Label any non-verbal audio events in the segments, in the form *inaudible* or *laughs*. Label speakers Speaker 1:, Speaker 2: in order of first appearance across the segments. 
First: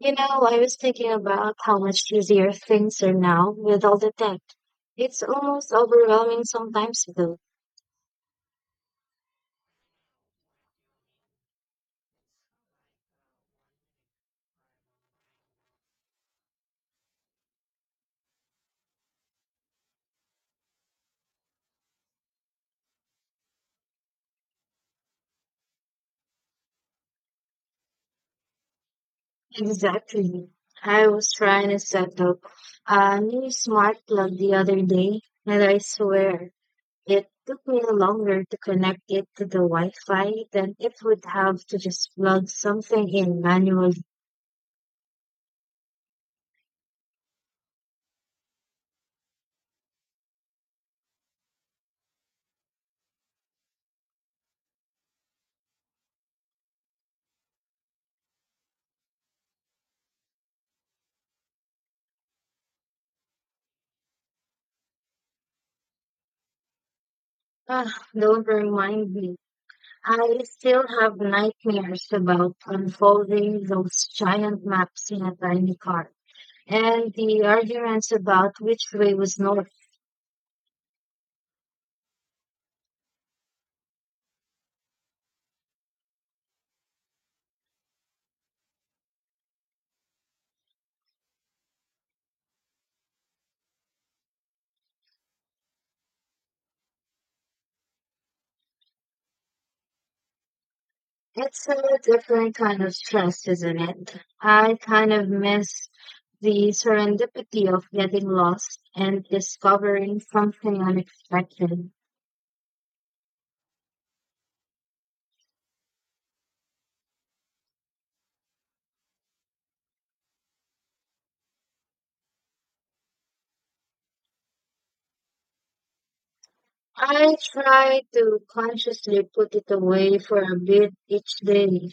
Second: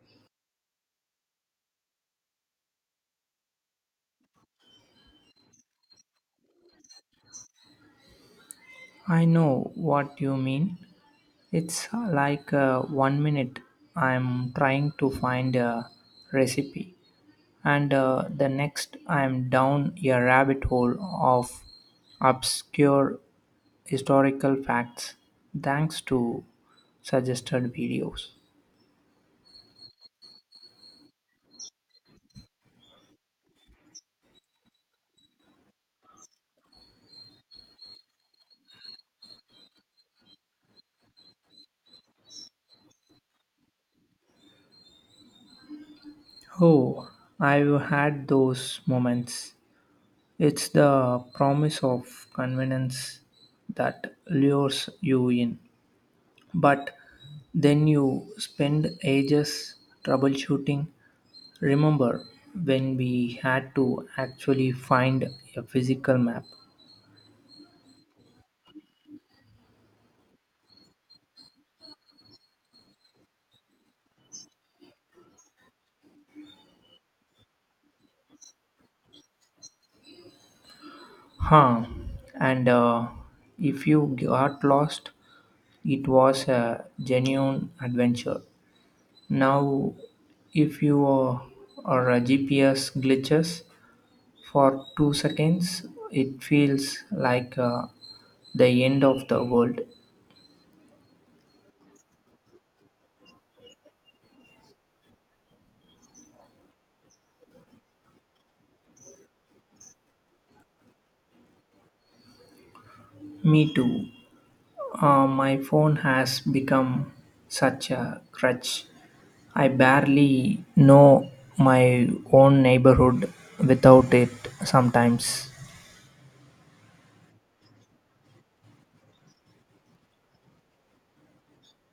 Speaker 1: You know, I was thinking about how much easier things are now with all the tech. It's almost overwhelming sometimes, though.
Speaker 2: I know what you mean. It's like one minute I'm trying to find a recipe, and the next I'm down a rabbit hole of obscure historical facts thanks to suggested videos.
Speaker 1: Exactly. I was trying to set up a new smart plug the other day, and I swear it took me longer to connect it to the Wi Fi than it would have to just plug something in manually.
Speaker 2: Oh, I've had those moments. It's the promise of convenience that lures you in. But then you spend ages troubleshooting. Remember when we had to actually find a physical map?
Speaker 1: Ah, don't remind me. I still have nightmares about unfolding those giant maps in a tiny car and the arguments about which way was north.
Speaker 2: Huh. And If you got lost, it was a genuine adventure. Now, if you are a GPS glitches for two seconds, it feels like the end of the world.
Speaker 1: It's a different kind of stress, isn't it? I kind of miss the serendipity of getting lost and discovering something unexpected.
Speaker 2: Me too. My phone has become such a crutch. I barely know my own neighborhood without it sometimes.
Speaker 1: I try to consciously put it away for a bit each day,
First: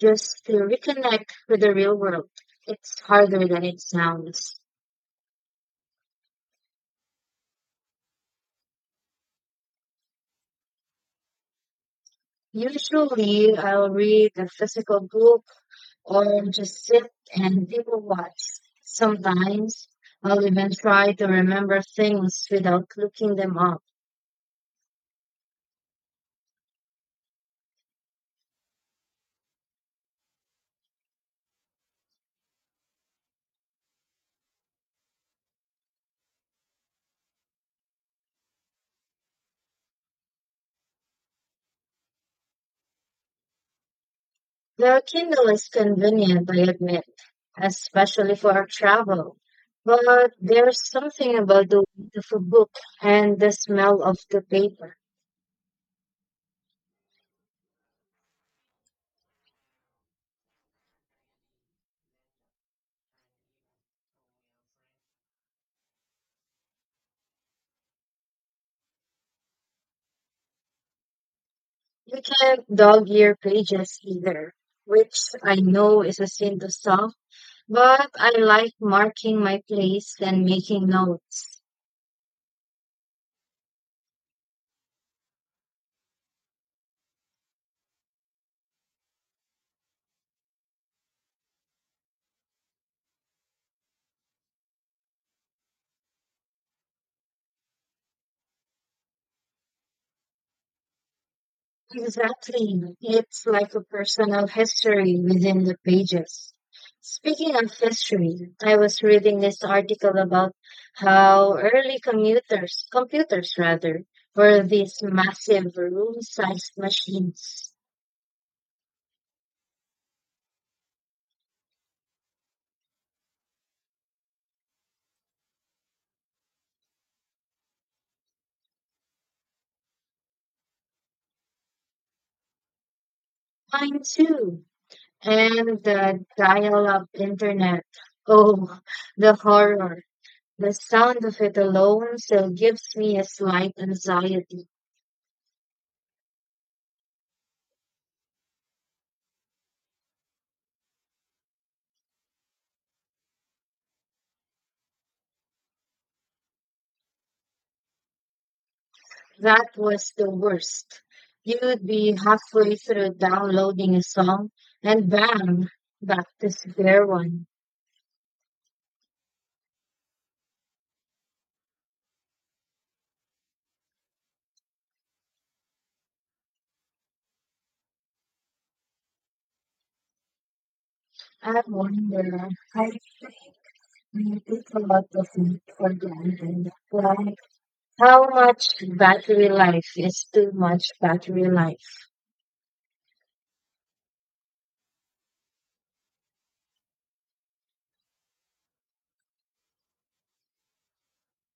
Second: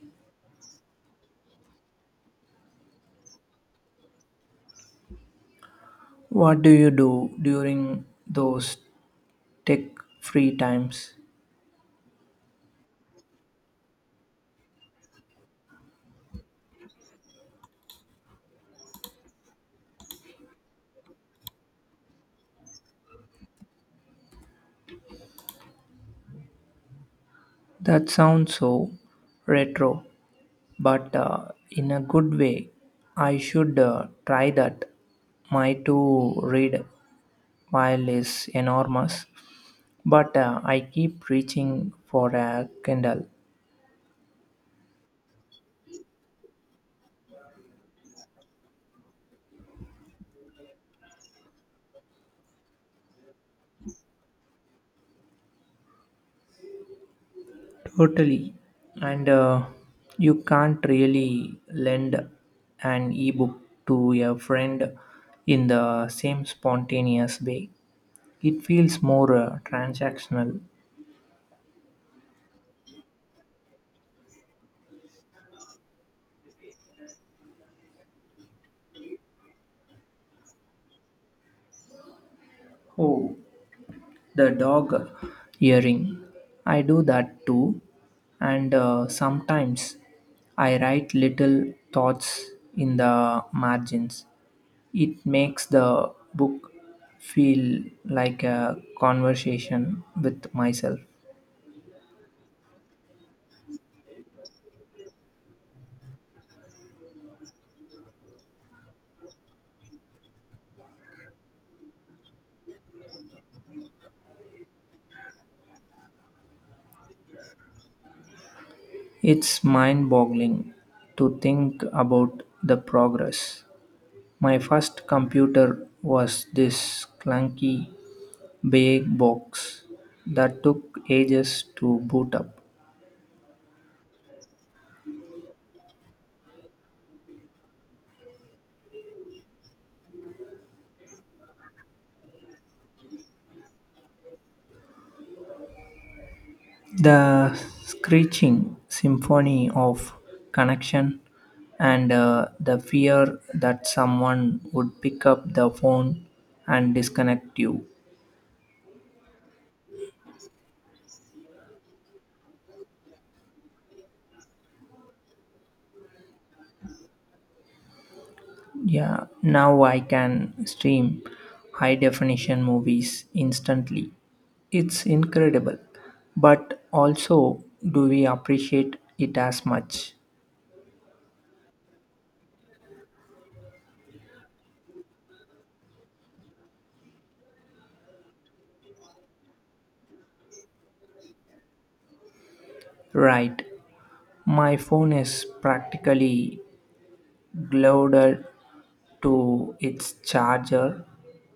Speaker 1: just to reconnect with the real world. It's harder than it sounds.
Speaker 2: What do you do during those tech free times?
Speaker 1: Usually, I'll read a physical book or just sit and people watch. Sometimes, I'll even try to remember things without looking them up.
Speaker 2: That sounds so retro, but in a good way. I should try that. My to read pile is enormous. But I keep reaching for a Kindle.
Speaker 1: The Kindle is convenient, I admit, especially for our travel. But there's something about the weight of a book and the smell of the paper.
Speaker 2: Totally. And You can't really lend an ebook to a friend in the same spontaneous way. It feels more transactional.
Speaker 1: You can't dog ear pages either, which I know is a sin to some, but I like marking my place and making notes.
Speaker 2: Oh, the dog earring. I do that too. And Sometimes I write little thoughts in the margins. It makes the book feel like a conversation with myself.
Speaker 1: Exactly. It's like a personal history within the pages. Speaking of history, I was reading this article about how early commuters, computers rather, were these massive room-sized machines.
Speaker 2: It's mind boggling to think about the progress. My first computer was this clunky big box that took ages to boot up.
Speaker 1: Mine too. And the dial-up internet. Oh, the horror. The sound of it alone still gives me a slight anxiety.
Speaker 2: The screeching symphony of connection and the fear that someone would pick up the phone and disconnect you.
Speaker 1: That was the worst. You'd be halfway through downloading a song, and bam, back to square one.
Speaker 2: Yeah, now I can stream high definition movies instantly. It's incredible. But also, do we appreciate it as much?
Speaker 1: I wonder, I think we take a lot of it for granted. Like, how much battery life is too much battery life?
Speaker 2: Right. My phone is practically glued to its charger.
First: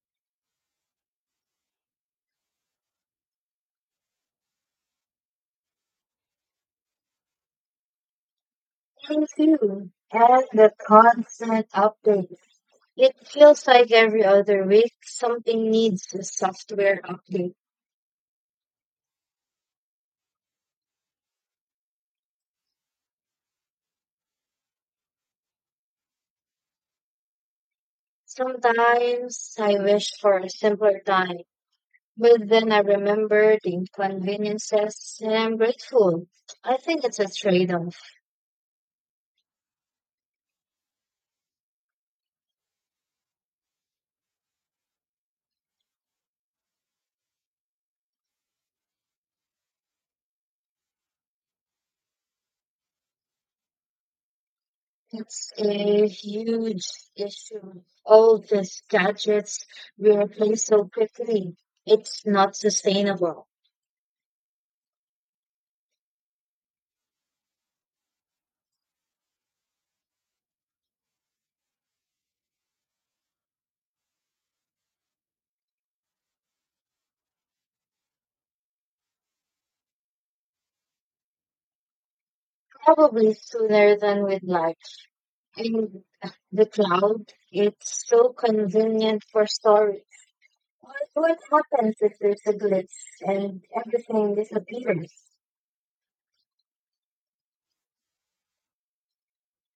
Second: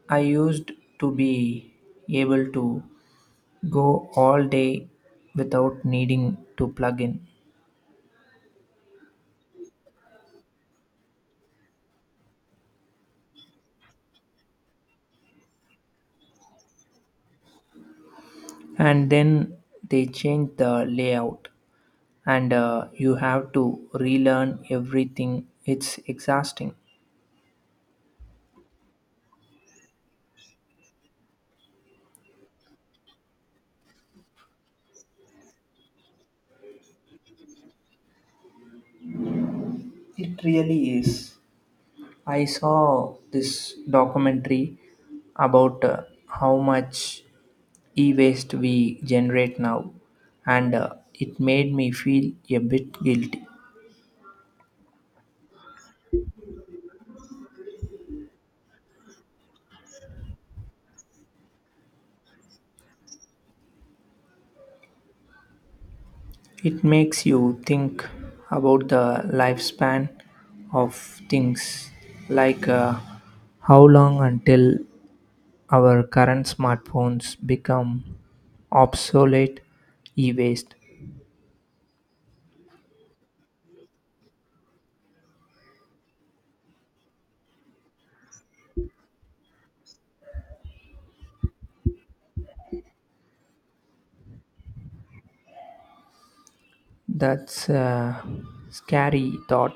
Speaker 2: I used to be able to go all day without needing to plug in.
Speaker 1: Thank you. And the constant updates. It feels like every other week something needs a software update.
Speaker 2: And then they changed the layout, and you have to relearn everything. It's exhausting.
Speaker 1: Sometimes I wish for a simpler time, but then I remember the inconveniences and I'm grateful. I think it's a trade-off.
Speaker 2: It really is. I saw this documentary about how much e waste we generate now, and it made me feel a bit guilty.
Speaker 1: It's a huge issue. All these gadgets we replace so quickly. It's not sustainable.
Speaker 2: It makes you think about the lifespan of things, like how long until our current smartphones become obsolete e waste.
Speaker 1: Probably sooner than we'd like. And the cloud, it's so convenient for storage. What what happens if there's a glitch and everything disappears?
Speaker 2: That's a scary thought.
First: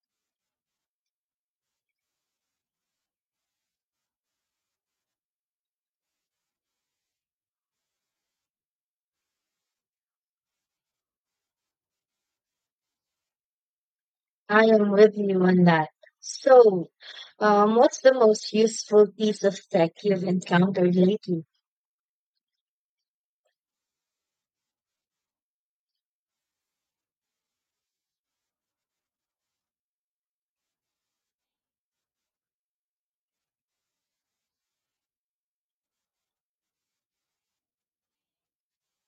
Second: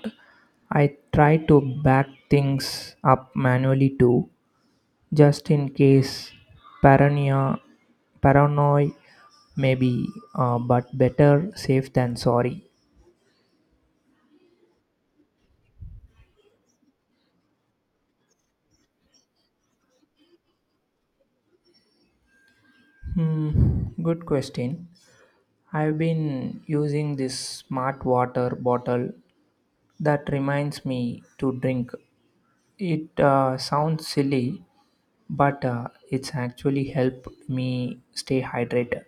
Speaker 2: I try to back things up manually too, just in case. Paranoia, paranoia maybe, but better safe than sorry.
Speaker 1: I am with you on that. So, what's the most useful piece of tech you've encountered lately?
Speaker 2: Hmm, good question. I've been using this smart water bottle that reminds me to drink. It sounds silly, but it's actually helped me stay hydrated.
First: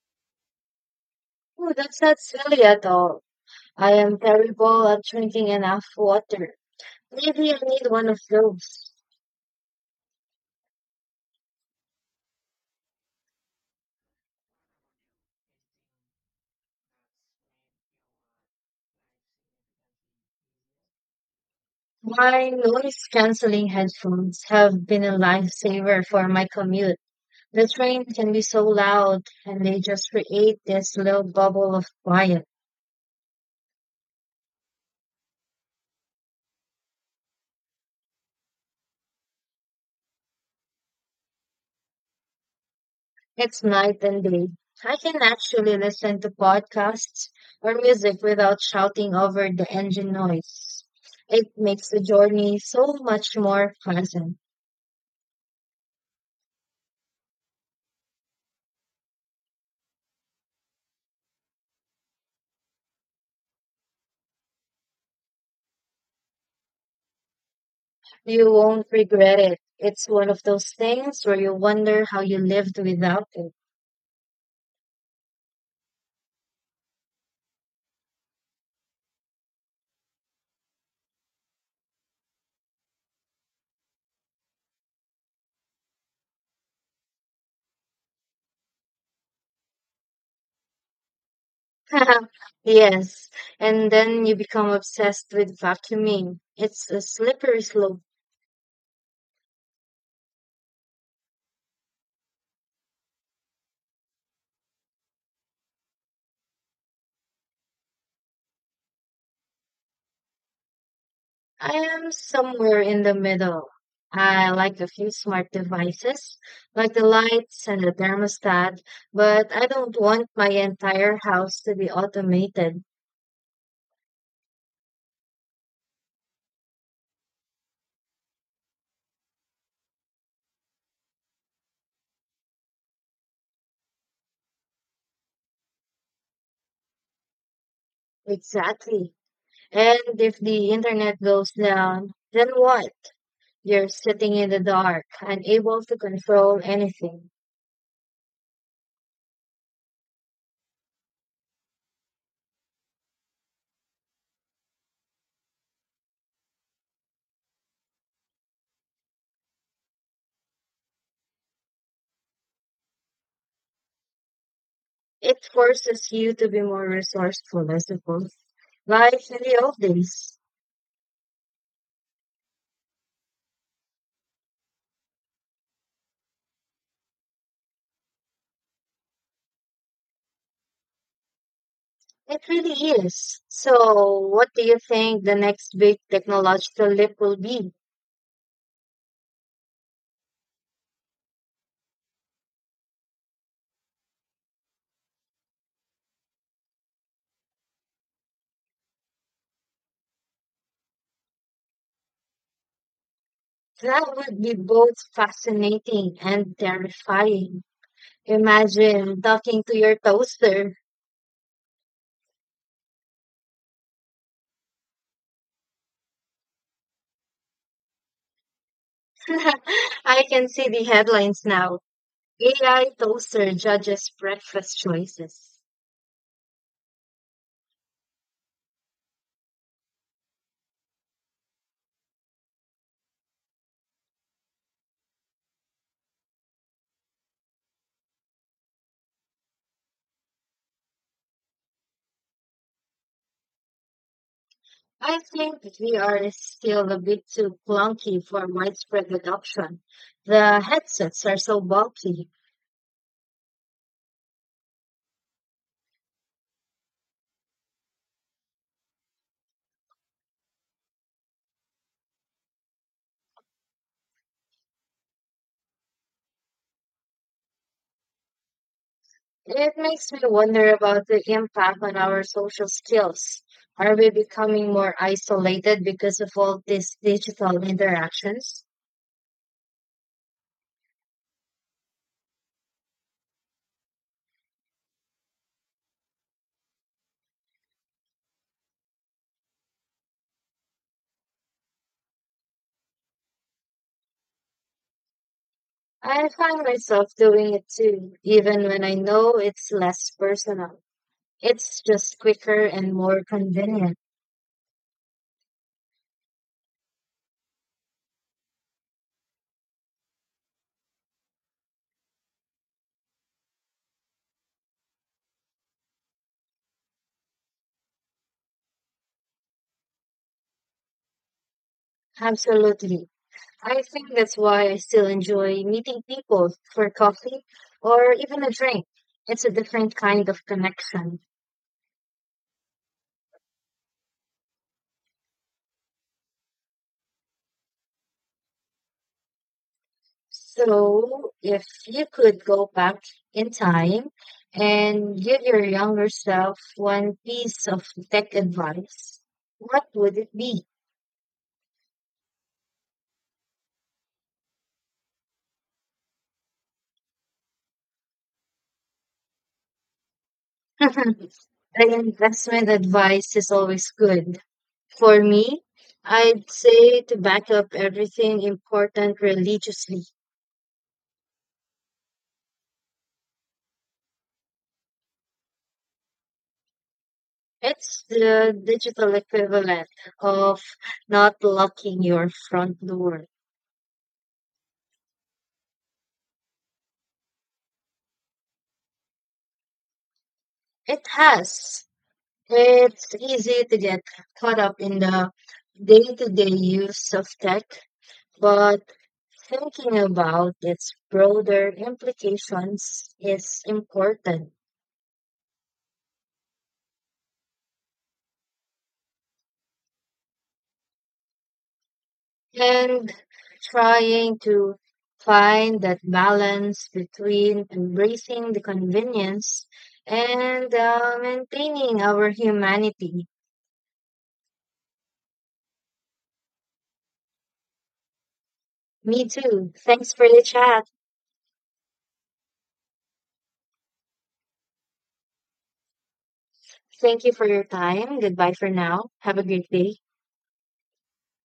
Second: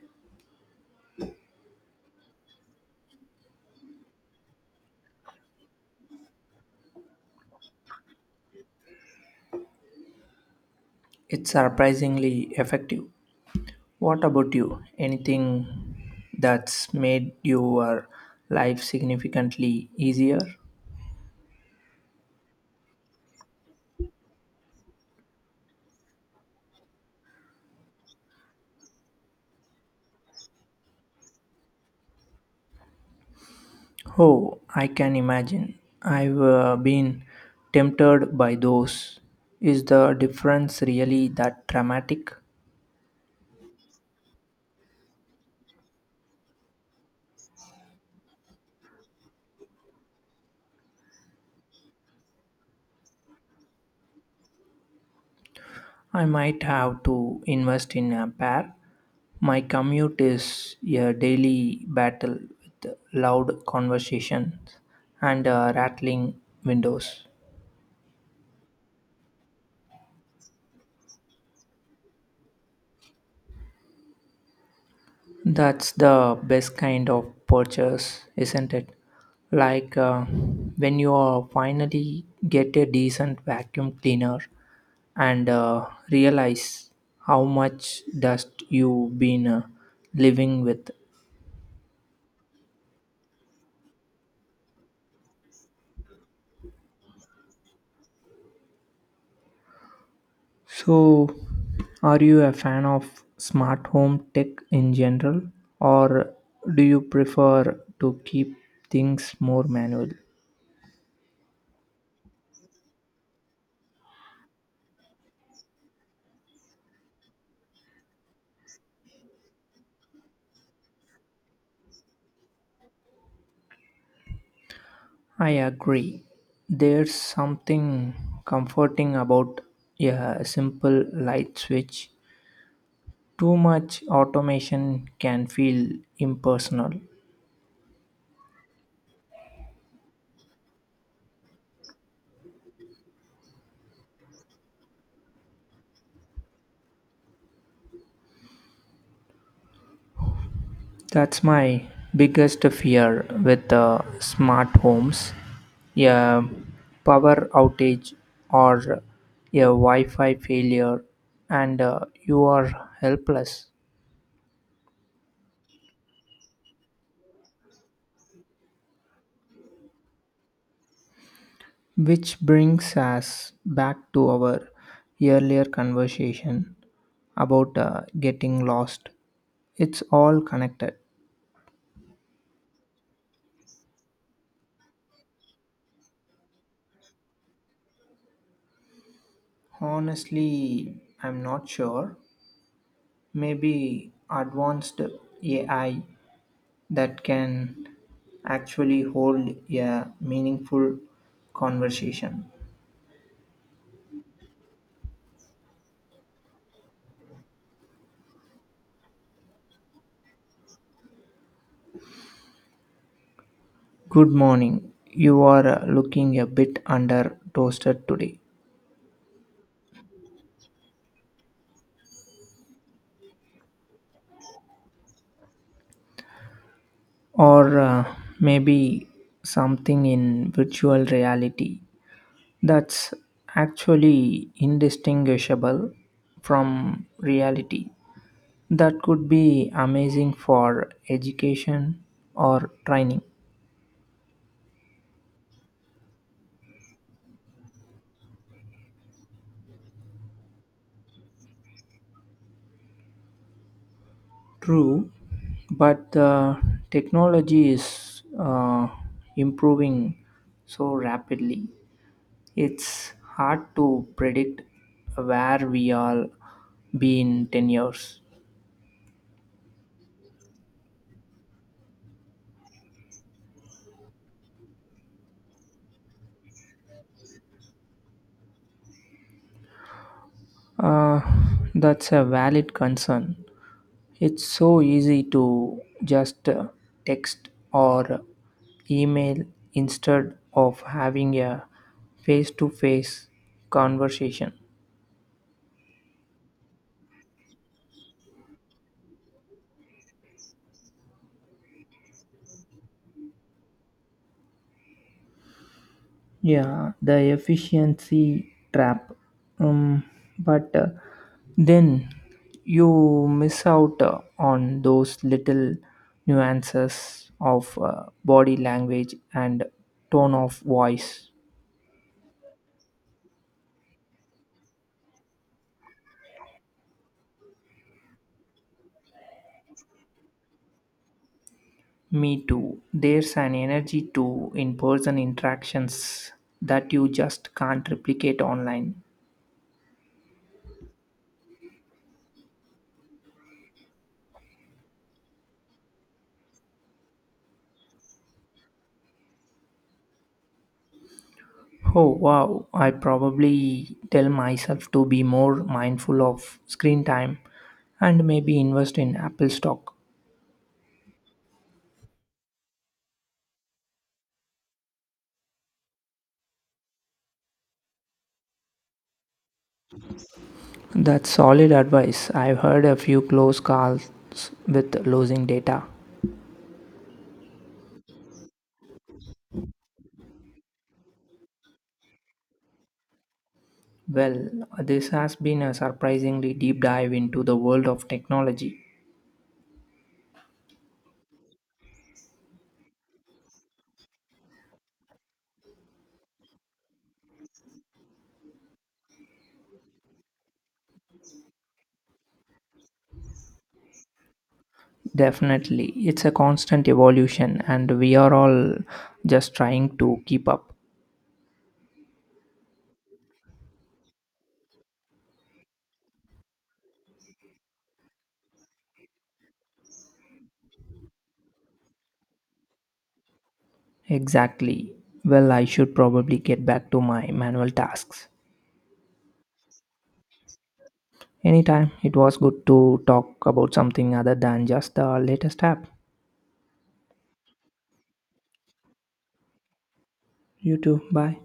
Speaker 1: Oh, that's not silly at all. I am terrible at drinking enough water. Maybe I need one of those.
Speaker 2: It's surprisingly effective. What about you? Anything that's made your life significantly easier?
Speaker 1: My noise canceling headphones have been a lifesaver for my commute. The train can be so loud, and they just create this little bubble of quiet.
Speaker 2: Oh, I can imagine. I've been tempted by those. Is the difference really that dramatic?
Speaker 1: It's night and day. I can actually listen to podcasts or music without shouting over the engine noise. It makes the journey so much more pleasant.
Speaker 2: I might have to invest in a pair. My commute is a daily battle with loud conversations and rattling windows.
Speaker 1: You won't regret it. It's one of those things where you wonder how you lived without it.
Speaker 2: That's the best kind of purchase, isn't it? Like when you finally get a decent vacuum cleaner and realize how much dust you've been living with.
Speaker 1: *laughs* Yes, and then you become obsessed with vacuuming. It's a slippery slope.
Speaker 2: So, are you a fan of smart home tech in general, or do you prefer to keep things more manual?
Speaker 1: I am somewhere in the middle. I like a few smart devices, like the lights and the thermostat, but I don't want my entire house to be automated.
Speaker 2: I agree. There's something comforting about a simple light switch. Too much automation can feel impersonal.
Speaker 1: Exactly. And if the internet goes down, then what? You're sitting in the dark, unable to control anything.
Speaker 2: That's my biggest fear with smart homes. A power outage or a Wi Fi failure, and you are helpless.
Speaker 1: It forces you to be more resourceful, I suppose. Like in the old days.
Speaker 2: Which brings us back to our earlier conversation about getting lost. It's all connected.
Speaker 1: It really is. So, what do you think the next big technological leap will be?
Speaker 2: Honestly, I'm not sure. Maybe advanced AI that can actually hold a meaningful conversation.
Speaker 1: That would be both fascinating and terrifying. Imagine talking to your toaster.
Speaker 2: Good morning. You are looking a bit under toasted today.
Speaker 1: *laughs* I can see the headlines now. AI toaster judges breakfast choices.
Speaker 2: Or maybe something in virtual reality that's actually indistinguishable from reality. That could be amazing for education or training.
Speaker 1: I think VR is still a bit too clunky for widespread adoption. The headsets are so bulky.
Speaker 2: True, but the technology is improving so rapidly. It's hard to predict where we all be in 10 years.
Speaker 1: It makes me wonder about the impact on our social skills. Are we becoming more isolated because of all these digital interactions?
Speaker 2: Uh, that's a valid concern. It's so easy to just text or email instead of having a face to face conversation.
Speaker 1: I find myself doing it too, even when I know it's less personal. It's just quicker and more convenient.
Speaker 2: Yeah, the efficiency trap. Um, but then you miss out on those little nuances of body language and tone of voice.
Speaker 1: Absolutely. I think that's why I still enjoy meeting people for coffee or even a drink. It's a different kind of connection.
Speaker 2: Me too. There's an energy to in person interactions that you just can't replicate online.
Speaker 1: So, if you could go back in time and give your younger self one piece of tech advice, what would it be?
Speaker 2: Oh wow, I probably tell myself to be more mindful of screen time and maybe invest in Apple stock.
Speaker 1: *laughs* Like investment advice is always good. For me, I'd say to back up everything important religiously.
Speaker 2: That's solid advice. I've heard a few close calls with losing data.
Speaker 1: It's the digital equivalent of not locking your front door.
Speaker 2: Well, this has been a surprisingly deep dive into the world of technology.
Speaker 1: It has. It's easy to get caught up in the day-to-day use of tech, but thinking about its broader implications is important.
Speaker 2: Definitely. It's a constant evolution, and we are all just trying to keep up.
Speaker 1: And trying to find that balance between embracing the convenience and maintaining our humanity.
Speaker 2: Exactly. Well, I should probably get back to my manual tasks.
Speaker 1: Me too. Thanks for the chat.
Speaker 2: Anytime. It was good to talk about something other than just the latest app.
Speaker 1: Thank you for your time. Goodbye for now. Have a great day.
Speaker 2: You too. Bye.